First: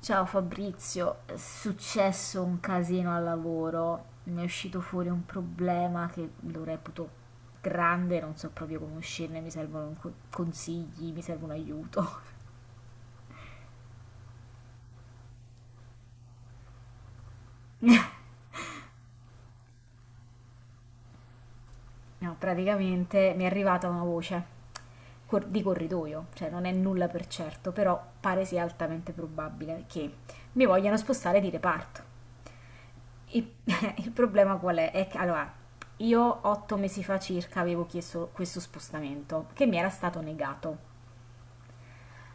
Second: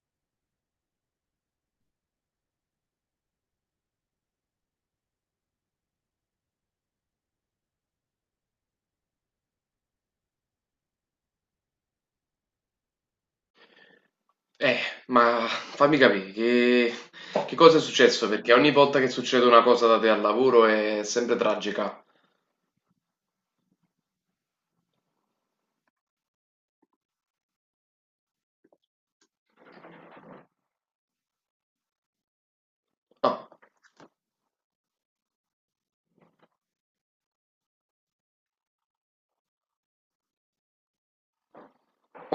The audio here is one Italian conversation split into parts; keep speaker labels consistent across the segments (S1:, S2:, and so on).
S1: Ciao Fabrizio, è successo un casino al lavoro, mi è uscito fuori un problema che lo reputo grande, non so proprio come uscirne, mi servono consigli, mi serve un aiuto.
S2: Eh, ma fammi capire, che cosa è successo? Perché ogni volta che succede una cosa da te al lavoro è sempre tragica.
S1: No, praticamente mi è arrivata una voce di corridoio, cioè non è nulla per certo, però pare sia altamente probabile che mi vogliano spostare di reparto. Il,
S2: Ah,
S1: il problema qual è? È che allora, io 8 mesi fa circa avevo chiesto questo spostamento che mi era stato negato.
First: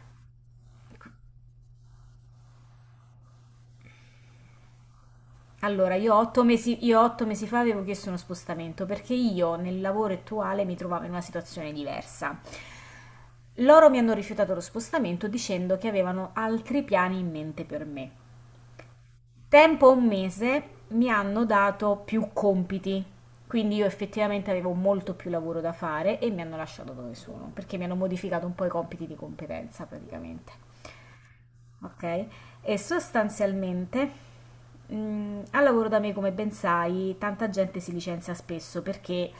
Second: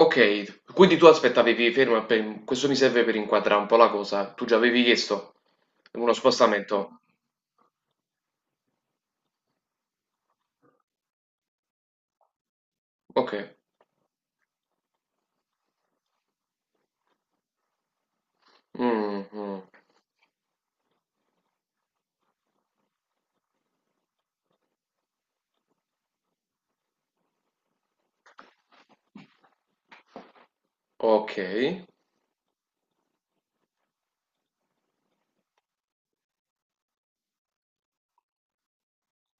S2: ok, quindi tu aspettavi, fermo, questo mi serve per inquadrare un po' la cosa. Tu già avevi chiesto
S1: Allora,
S2: uno
S1: io otto mesi, io
S2: spostamento.
S1: otto mesi fa avevo chiesto uno spostamento perché io nel lavoro attuale mi trovavo in una situazione diversa.
S2: Ok.
S1: Loro mi hanno rifiutato lo spostamento dicendo che avevano altri piani in mente per me.
S2: Mm, mm.
S1: Tempo un mese mi hanno dato più compiti, quindi io effettivamente avevo molto più lavoro da fare e mi hanno lasciato dove sono, perché mi hanno modificato un po' i compiti di competenza praticamente,
S2: Ok,
S1: ok? E sostanzialmente al lavoro da me, come ben sai, tanta gente si licenzia spesso perché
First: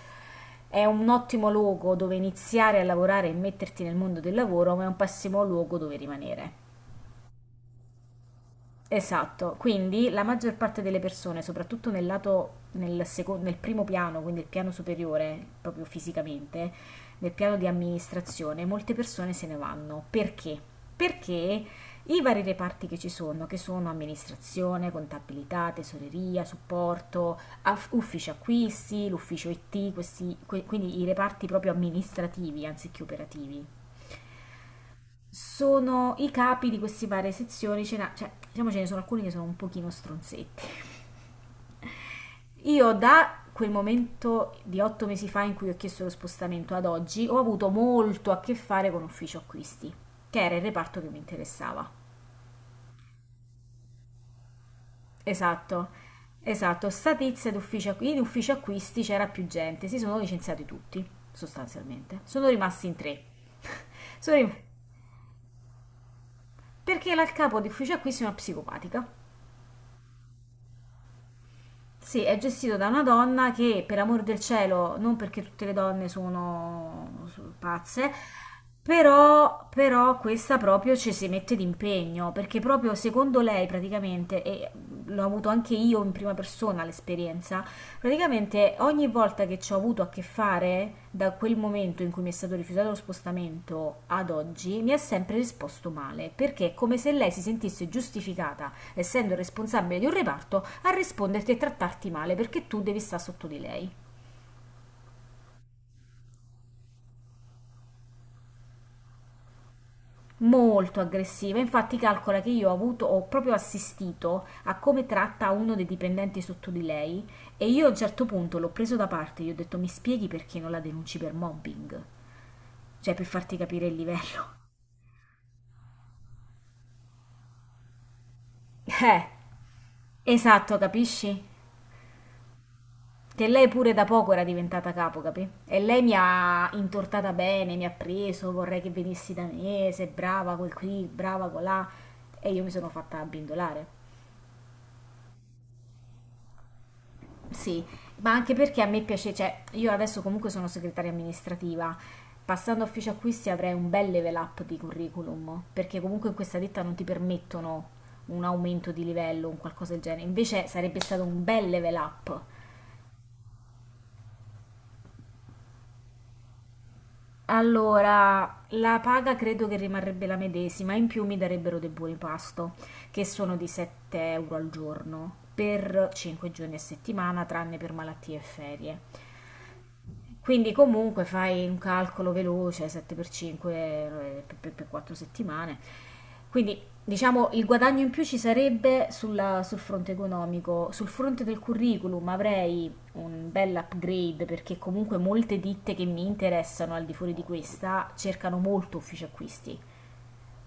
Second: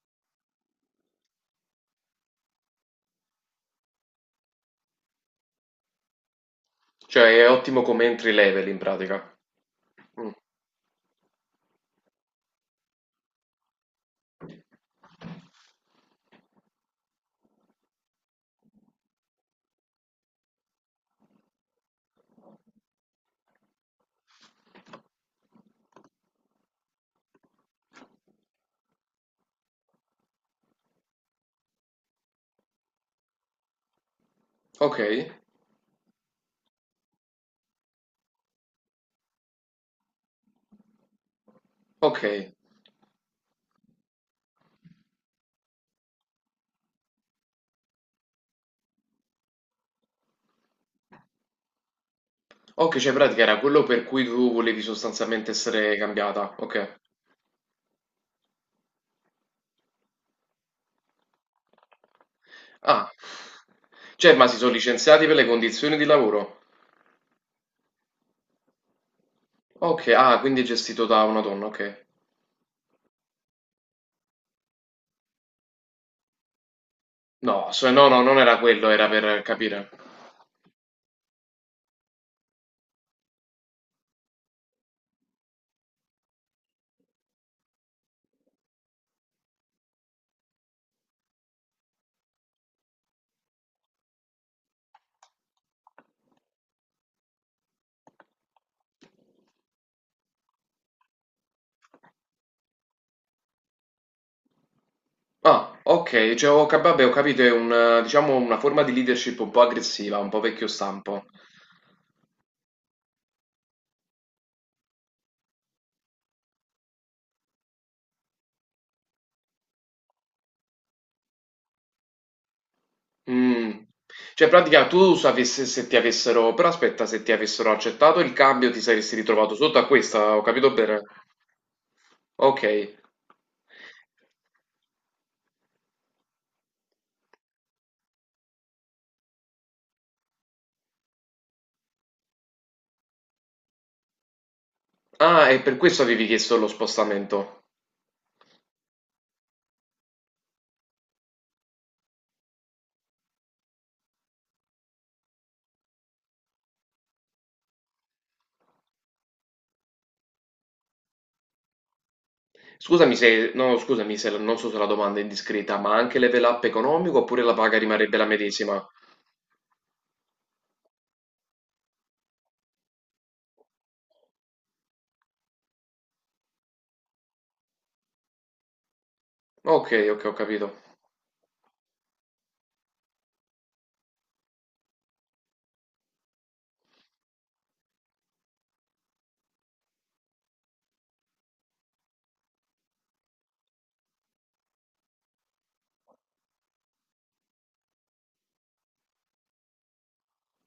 S1: è un ottimo luogo dove iniziare a lavorare e metterti nel mondo del lavoro, ma è un pessimo luogo dove rimanere.
S2: cioè è ottimo come entry level in pratica.
S1: Esatto, quindi la
S2: Mm.
S1: maggior parte delle persone, soprattutto nel lato, nel primo piano, quindi il piano superiore, proprio fisicamente, nel piano di amministrazione, molte persone se ne vanno. Perché? Perché i vari reparti che ci sono, che sono amministrazione, contabilità, tesoreria, supporto, ufficio acquisti, l'ufficio IT, quindi i reparti proprio amministrativi anziché operativi,
S2: Ok,
S1: sono i capi di queste varie sezioni, cioè, diciamo ce ne sono alcuni che sono un pochino stronzetti.
S2: ok,
S1: Io da quel momento di 8 mesi fa in cui ho chiesto lo spostamento ad oggi, ho avuto molto a che fare con ufficio acquisti, che era il reparto che mi interessava.
S2: ok, cioè in pratica era quello per cui tu volevi sostanzialmente
S1: Esatto,
S2: essere cambiata.
S1: esatto,
S2: Ok.
S1: sta tizia d'ufficio, acqu- in ufficio acquisti c'era più gente, si sono licenziati tutti, sostanzialmente. Sono rimasti in
S2: Ah,
S1: tre.
S2: cioè,
S1: Sono
S2: ma
S1: rim-
S2: si sono licenziati per le condizioni di lavoro?
S1: perché la il capo di ufficio acquisti è una psicopatica.
S2: Ok, ah, quindi è gestito da una donna, ok.
S1: Sì, è gestito da una donna che, per amor del cielo, non perché tutte le donne sono
S2: No, no,
S1: pazze,
S2: no, non era quello, era per
S1: però,
S2: capire.
S1: però questa proprio ci si mette d'impegno, perché proprio secondo lei praticamente, e l'ho avuto anche io in prima persona l'esperienza. Praticamente ogni volta che ci ho avuto a che fare, da quel momento in cui mi è stato rifiutato lo spostamento ad oggi, mi ha sempre risposto male, perché è come se lei si sentisse giustificata, essendo responsabile di un reparto, a risponderti e trattarti male perché tu devi stare sotto di lei.
S2: Ah, ok, cioè, vabbè, ho capito, è un, diciamo, una forma di leadership un po' aggressiva, un po' vecchio
S1: Molto
S2: stampo.
S1: aggressiva, infatti calcola che io ho avuto, ho proprio assistito a come tratta uno dei dipendenti sotto di lei e io a un certo punto l'ho preso da parte, gli ho detto mi spieghi perché non la denunci per mobbing, cioè per farti
S2: Mm.
S1: capire il
S2: Cioè, in
S1: livello.
S2: pratica, tu sapessi se ti avessero, però aspetta, se ti avessero accettato il cambio, ti saresti
S1: Eh,
S2: ritrovato sotto a questa, ho capito
S1: esatto,
S2: bene?
S1: capisci?
S2: Ok.
S1: Che lei pure da poco era diventata capo, capì? E lei mi ha intortata bene, mi ha preso, vorrei che venissi da me, sei brava quel qui, brava colà. E io mi sono fatta abbindolare.
S2: Ah, e per questo avevi chiesto lo spostamento.
S1: Sì, ma anche perché a me piace, cioè, io adesso comunque sono segretaria amministrativa. Passando a ufficio acquisti avrei un bel level up di curriculum, perché comunque in questa ditta non ti permettono un aumento di livello, un qualcosa del genere. Invece sarebbe stato un bel level up.
S2: Scusami se non so se la domanda è indiscreta, ma anche level up economico oppure la paga rimarrebbe la
S1: Allora,
S2: medesima?
S1: la paga credo che rimarrebbe la medesima, in più mi darebbero dei buoni pasto, che sono di 7 euro al giorno, per 5 giorni a settimana, tranne per malattie e ferie.
S2: Ok, ok, ho capito.
S1: Quindi comunque fai un calcolo veloce, 7 per 5 per 4 settimane. Quindi diciamo il guadagno in più ci sarebbe sul fronte economico, sul fronte del curriculum avrei un bel upgrade perché comunque molte ditte che mi interessano al di fuori di questa cercano molto uffici acquisti.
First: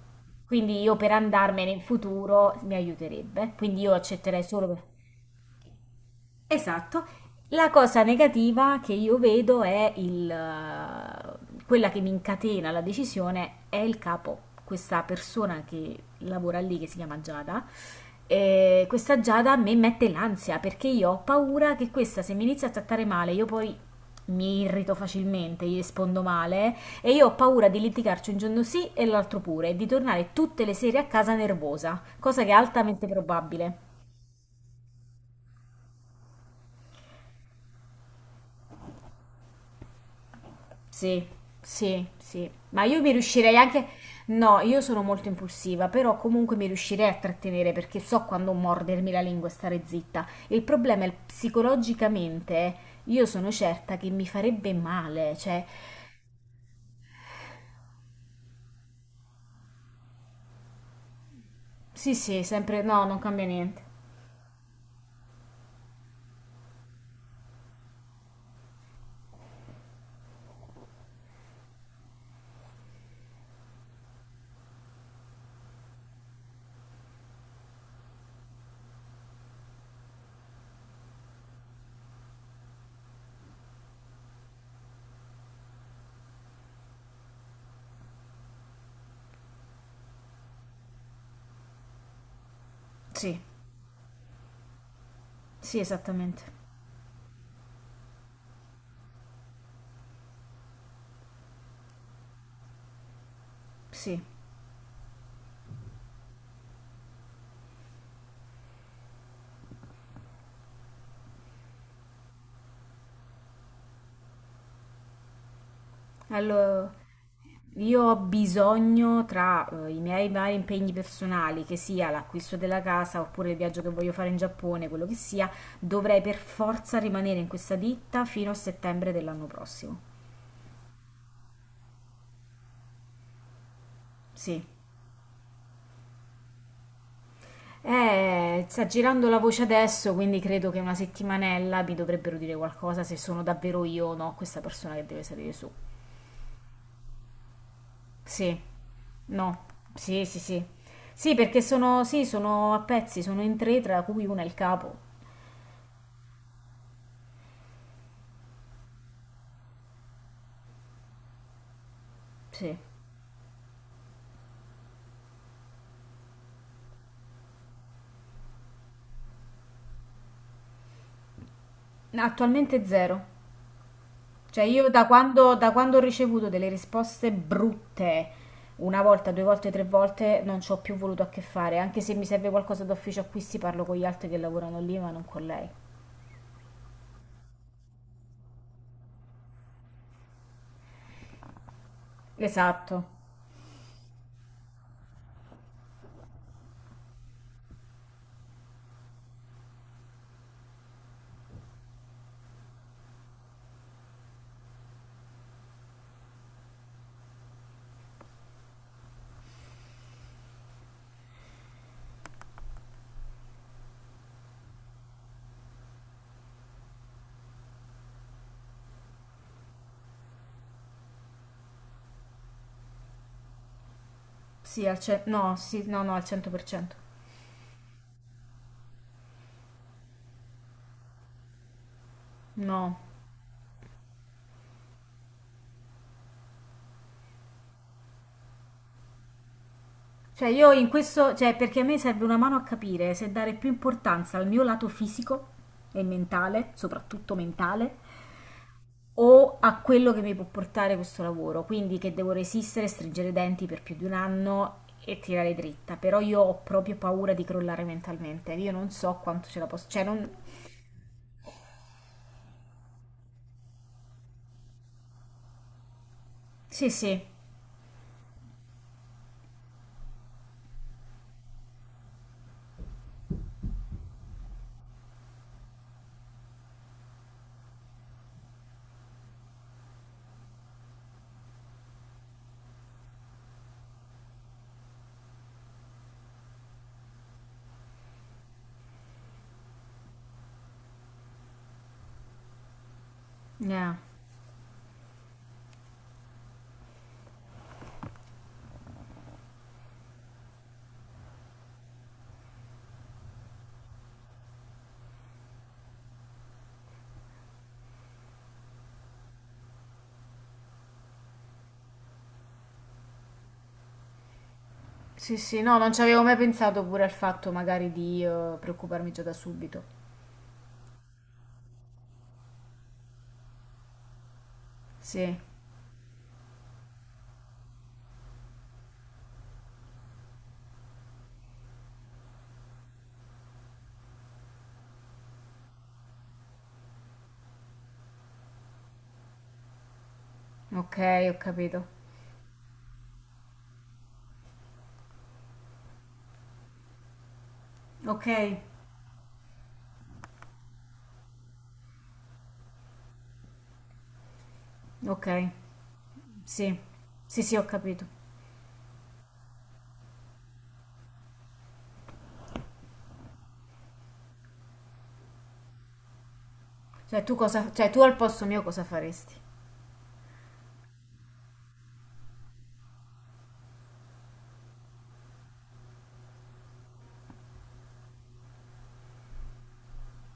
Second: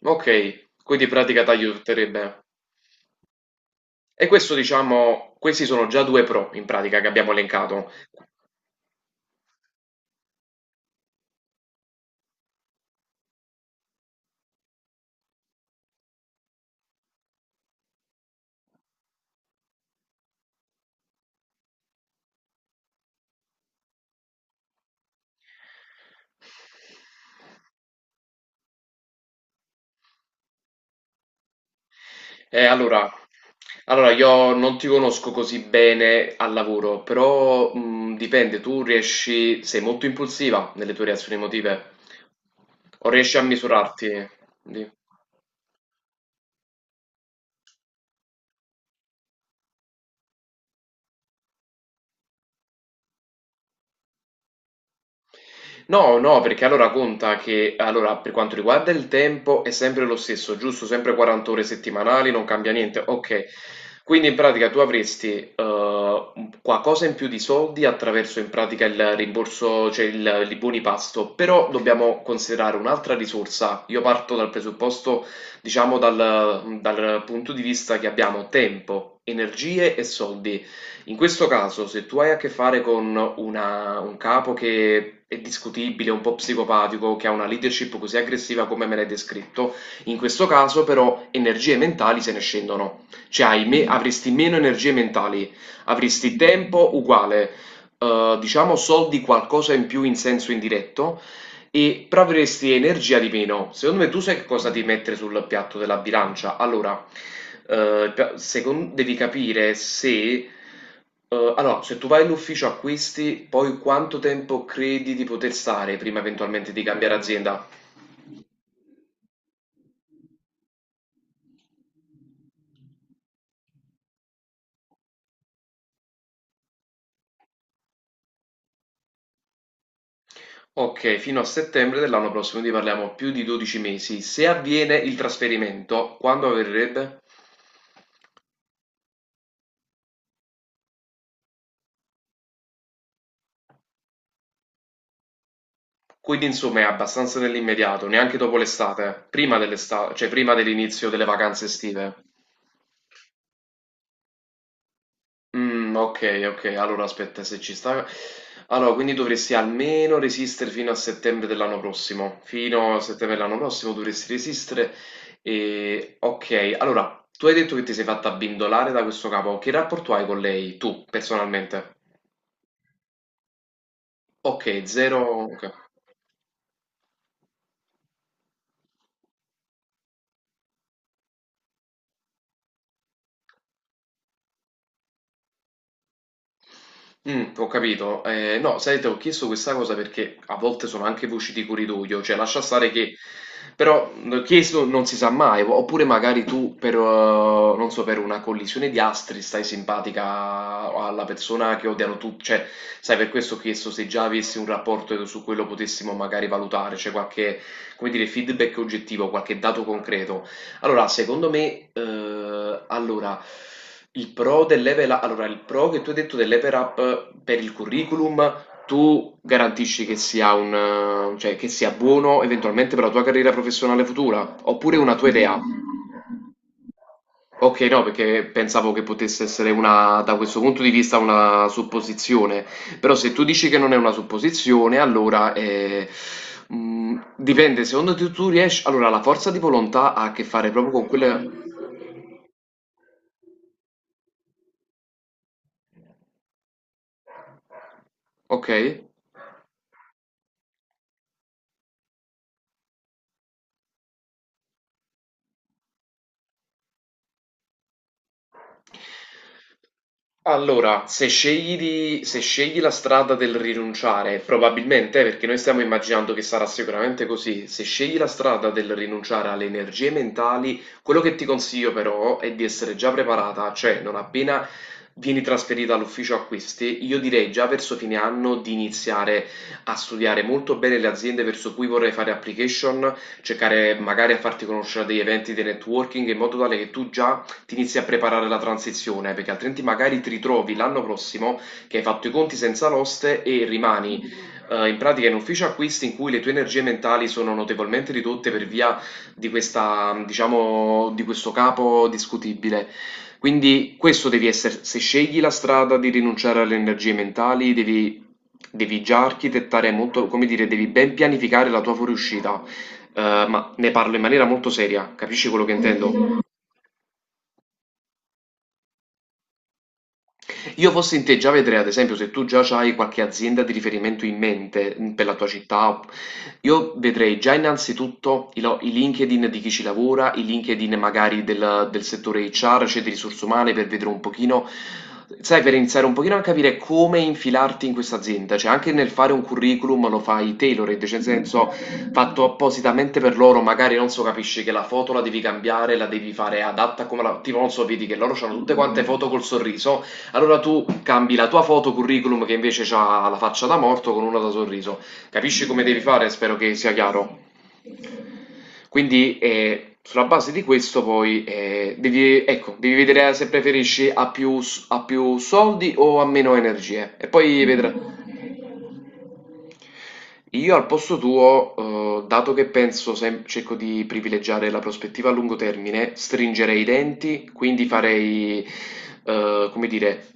S2: Ok,
S1: Quindi io
S2: quindi in
S1: per
S2: pratica
S1: andarmene in
S2: t'aiuterebbe.
S1: futuro mi aiuterebbe. Quindi io
S2: E
S1: accetterei
S2: questo
S1: solo per...
S2: diciamo, questi sono già due pro in pratica
S1: Esatto.
S2: che abbiamo
S1: La
S2: elencato.
S1: cosa negativa che io vedo è quella che mi incatena la decisione è il capo, questa persona che lavora lì, che si chiama Giada. Questa Giada a me mette l'ansia perché io ho paura che questa, se mi inizia a trattare male, io poi mi irrito facilmente, gli rispondo male e io ho paura di litigarci un giorno sì e l'altro pure e di tornare tutte le sere a casa nervosa, cosa che è
S2: Eh,
S1: altamente
S2: allora,
S1: probabile.
S2: allora, io non ti conosco così bene al lavoro, però dipende, tu riesci, sei molto impulsiva nelle tue
S1: Sì,
S2: reazioni emotive
S1: sì, sì, ma io
S2: o
S1: mi
S2: riesci a
S1: riuscirei anche...
S2: misurarti?
S1: No, io
S2: Di-
S1: sono molto impulsiva, però comunque mi riuscirei a trattenere perché so quando mordermi la lingua e stare zitta. Il problema è psicologicamente, io sono certa che mi farebbe male, cioè...
S2: No, no, perché allora conta che, allora, per quanto riguarda il tempo è sempre lo stesso, giusto? Sempre 40 ore
S1: Sì,
S2: settimanali,
S1: sì,
S2: non cambia
S1: sempre...
S2: niente.
S1: No, non cambia
S2: Ok,
S1: niente.
S2: quindi in pratica tu avresti qualcosa in più di soldi attraverso in pratica il rimborso, i buoni pasto, però dobbiamo considerare un'altra risorsa. Io parto dal presupposto, diciamo, dal punto di vista che abbiamo tempo, energie e soldi. In questo caso, se tu hai a che fare con un capo che è discutibile, un po' psicopatico, che ha una leadership così aggressiva come me l'hai descritto, in questo caso però energie mentali se ne scendono.
S1: Sì,
S2: Mm. Avresti meno energie mentali,
S1: sì,
S2: avresti
S1: esattamente.
S2: tempo uguale, diciamo soldi qualcosa in più in senso indiretto, e proveresti energia di meno. Secondo me
S1: Sì.
S2: tu sai che cosa devi mettere sul piatto della bilancia. Allora, eh, devi capire se... se tu vai in ufficio acquisti, poi quanto tempo credi di poter stare prima eventualmente di
S1: Allora,
S2: cambiare azienda?
S1: io ho bisogno tra i miei vari impegni personali, che sia l'acquisto della casa oppure il viaggio che voglio fare in Giappone, quello che sia, dovrei per forza rimanere in questa ditta fino a settembre dell'anno prossimo.
S2: Ok, fino a settembre dell'anno prossimo, quindi parliamo più di 12 mesi. Se
S1: Sì.
S2: avviene il trasferimento, quando avverrebbe?
S1: Sta girando la voce adesso, quindi credo che una settimanella mi dovrebbero dire qualcosa se sono davvero io o no questa persona che deve salire su.
S2: Quindi insomma è abbastanza nell'immediato, neanche
S1: Sì.
S2: dopo l'estate, prima
S1: No.
S2: dell'estate,
S1: Sì,
S2: cioè
S1: sì,
S2: prima
S1: sì.
S2: dell'inizio delle
S1: Sì, perché
S2: vacanze
S1: sono,
S2: estive.
S1: sì, sono a pezzi, sono in tre, tra cui una è il capo.
S2: Mhmm, okay, okay. Allora aspetta, se ci sta quindi dovresti almeno resistere fino a settembre dell'anno prossimo.
S1: Sì,
S2: Fino a settembre dell'anno prossimo dovresti resistere, okay. Allora, tu hai detto che ti sei fatta abbindolare da questo capo. Che rapporto hai con lei, tu personalmente?
S1: attualmente zero. Cioè
S2: Okay,
S1: io
S2: 0,
S1: da
S2: okay.
S1: quando ho ricevuto delle risposte brutte, una volta, due volte, tre volte, non ci ho più voluto a che fare, anche se mi serve qualcosa d'ufficio acquisti parlo con gli altri che lavorano lì, ma non con lei.
S2: Mm, ho capito. No, sai, ti ho chiesto questa cosa perché a volte sono anche voci di corridoio, cioè lascia stare
S1: Esatto.
S2: che... Però chiesto non si sa mai, oppure magari tu per, non so, per una collisione di astri stai simpatica alla persona che odiano tutti, cioè sai, per questo ho chiesto se già avessi un rapporto e su quello potessimo magari valutare, cioè qualche, come dire, feedback oggettivo, qualche dato concreto. Allora, secondo me allora, il pro del level up, allora, il pro che tu hai detto del level up per il curriculum, tu garantisci che sia un, che sia buono eventualmente per la tua carriera professionale futura,
S1: Sì,
S2: oppure una tua
S1: no,
S2: idea?
S1: sì, no, no, al 100%.
S2: Ok, no, perché pensavo che potesse essere una, da questo punto di vista, una supposizione.
S1: No.
S2: Però se tu dici che non è una supposizione, allora dipende, secondo te tu riesci... Allora, la forza di volontà ha a che
S1: Cioè
S2: fare
S1: io in
S2: proprio con
S1: questo, cioè
S2: quelle...
S1: perché a me serve una mano a capire se dare più importanza al mio lato fisico e mentale, soprattutto mentale,
S2: Ok?
S1: o a quello che mi può portare questo lavoro, quindi che devo resistere, stringere i denti per più di un anno e tirare dritta, però io ho proprio paura di crollare mentalmente, io non so quanto ce la posso, cioè non...
S2: Allora, se scegli la strada del rinunciare, probabilmente, perché noi stiamo immaginando che sarà
S1: Sì, sì,
S2: sicuramente così, se scegli la strada del rinunciare alle energie mentali, quello che ti consiglio però è di essere già preparata, cioè non appena vieni trasferita all'ufficio acquisti, io direi già verso fine anno di iniziare a studiare molto bene le aziende verso cui vorrei fare application, cercare magari a farti conoscere degli eventi di networking in modo tale che tu già ti inizi a preparare la transizione, perché altrimenti magari ti ritrovi l'anno prossimo che hai fatto i conti senza l'oste e
S1: eh,
S2: rimani in pratica in ufficio acquisti in cui le tue energie mentali sono notevolmente ridotte per via di questa, diciamo, di questo capo discutibile. Quindi questo devi essere, se scegli la strada di rinunciare alle energie mentali, devi già architettare molto, come dire, devi ben pianificare la tua fuoriuscita. Ma ne parlo in maniera molto seria,
S1: sì,
S2: capisci
S1: sì,
S2: quello che
S1: no, non ci avevo mai
S2: intendo?
S1: pensato pure al fatto magari di preoccuparmi già da subito.
S2: Io fossi in te già vedrei, ad esempio, se tu già hai qualche azienda di riferimento in mente mm, per la
S1: Sì,
S2: tua città, io vedrei già innanzitutto i LinkedIn di chi ci lavora, i LinkedIn magari del settore HR, cioè di risorse umane, per vedere un pochino, sai, per iniziare un pochino a capire come infilarti in questa azienda, cioè anche nel fare un curriculum lo fai
S1: ok,
S2: tailored, cioè nel
S1: ho
S2: senso
S1: capito.
S2: fatto appositamente per loro, magari non so, capisci che la foto la devi cambiare, la devi fare adatta come la... tipo non so, vedi che
S1: Ok,
S2: loro hanno tutte quante foto col sorriso, allora tu cambi la tua foto curriculum che invece ha la faccia da morto con una da sorriso.
S1: ok,
S2: Capisci come devi fare? Spero che
S1: sì,
S2: sia chiaro.
S1: sì, sì, ho capito.
S2: Quindi sulla base di questo poi devi, ecco, devi vedere se preferisci a più soldi o a meno energie
S1: Cioè
S2: e
S1: tu
S2: poi
S1: cosa, cioè
S2: vedrai.
S1: tu al posto mio cosa faresti?
S2: Io al posto tuo, dato che penso, cerco di privilegiare la prospettiva a lungo termine, stringerei i denti, quindi farei, come dire,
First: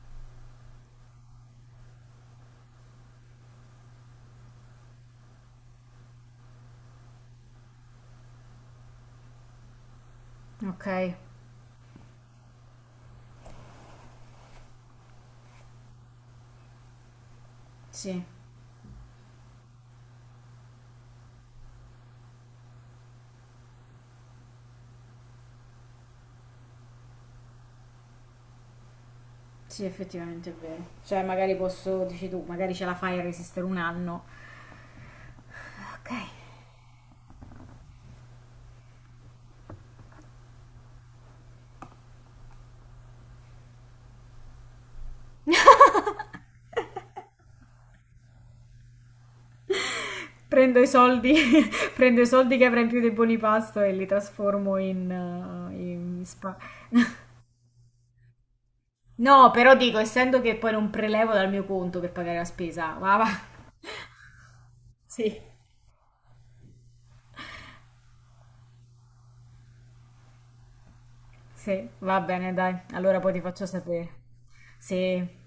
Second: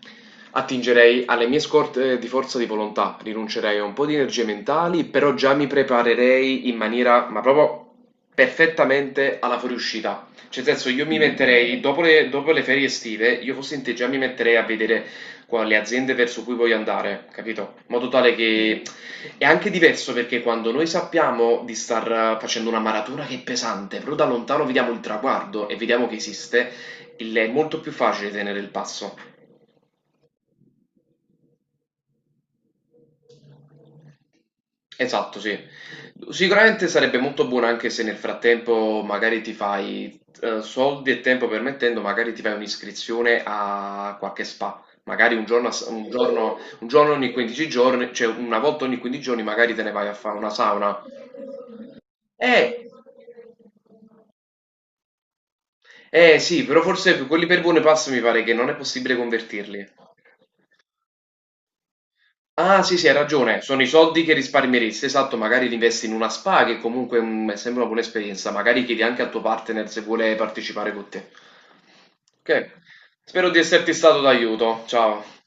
S2: attingerei alle mie scorte di forza di volontà, rinuncerei a un po' di energie mentali, però già mi preparerei in maniera, ma proprio perfettamente alla fuoriuscita. Cioè, nel
S1: Ok,
S2: senso, io mi metterei, dopo le ferie estive, io fossi in te già mi metterei a vedere le aziende verso cui voglio andare, capito? In modo
S1: sì.
S2: tale che è anche diverso perché quando noi sappiamo di star facendo una maratona che è pesante, però da lontano vediamo il traguardo e vediamo che esiste, è molto più facile tenere il passo.
S1: Sì, effettivamente è vero. Cioè, magari posso, dici tu, magari ce la fai a resistere un anno.
S2: Esatto, sì.
S1: Ok.
S2: Sicuramente sarebbe molto buono anche se nel frattempo magari ti fai, soldi e tempo permettendo, magari ti fai un'iscrizione a qualche spa. Magari un giorno, un giorno ogni 15 giorni, cioè una volta ogni 15 giorni magari te ne vai a fare una
S1: Prendo i
S2: sauna.
S1: soldi, prendo i soldi che avrei in
S2: Eh,
S1: più dei buoni pasto e li trasformo in, in
S2: eh
S1: spa.
S2: sì, però forse quelli per buone passo mi pare che non è possibile
S1: No, però
S2: convertirli.
S1: dico, essendo che poi non prelevo dal mio conto per pagare la
S2: Ah
S1: spesa,
S2: sì, sì, hai
S1: va, va.
S2: ragione, sono i soldi che risparmieresti, esatto,
S1: Sì.
S2: magari li investi in una spa che comunque mm, è sempre una buona esperienza, magari chiedi anche al tuo partner se vuole partecipare con te.
S1: Sì, va bene, dai.
S2: Ok,
S1: Allora poi ti
S2: spero di
S1: faccio
S2: esserti
S1: sapere.
S2: stato d'aiuto, ciao.
S1: Sì,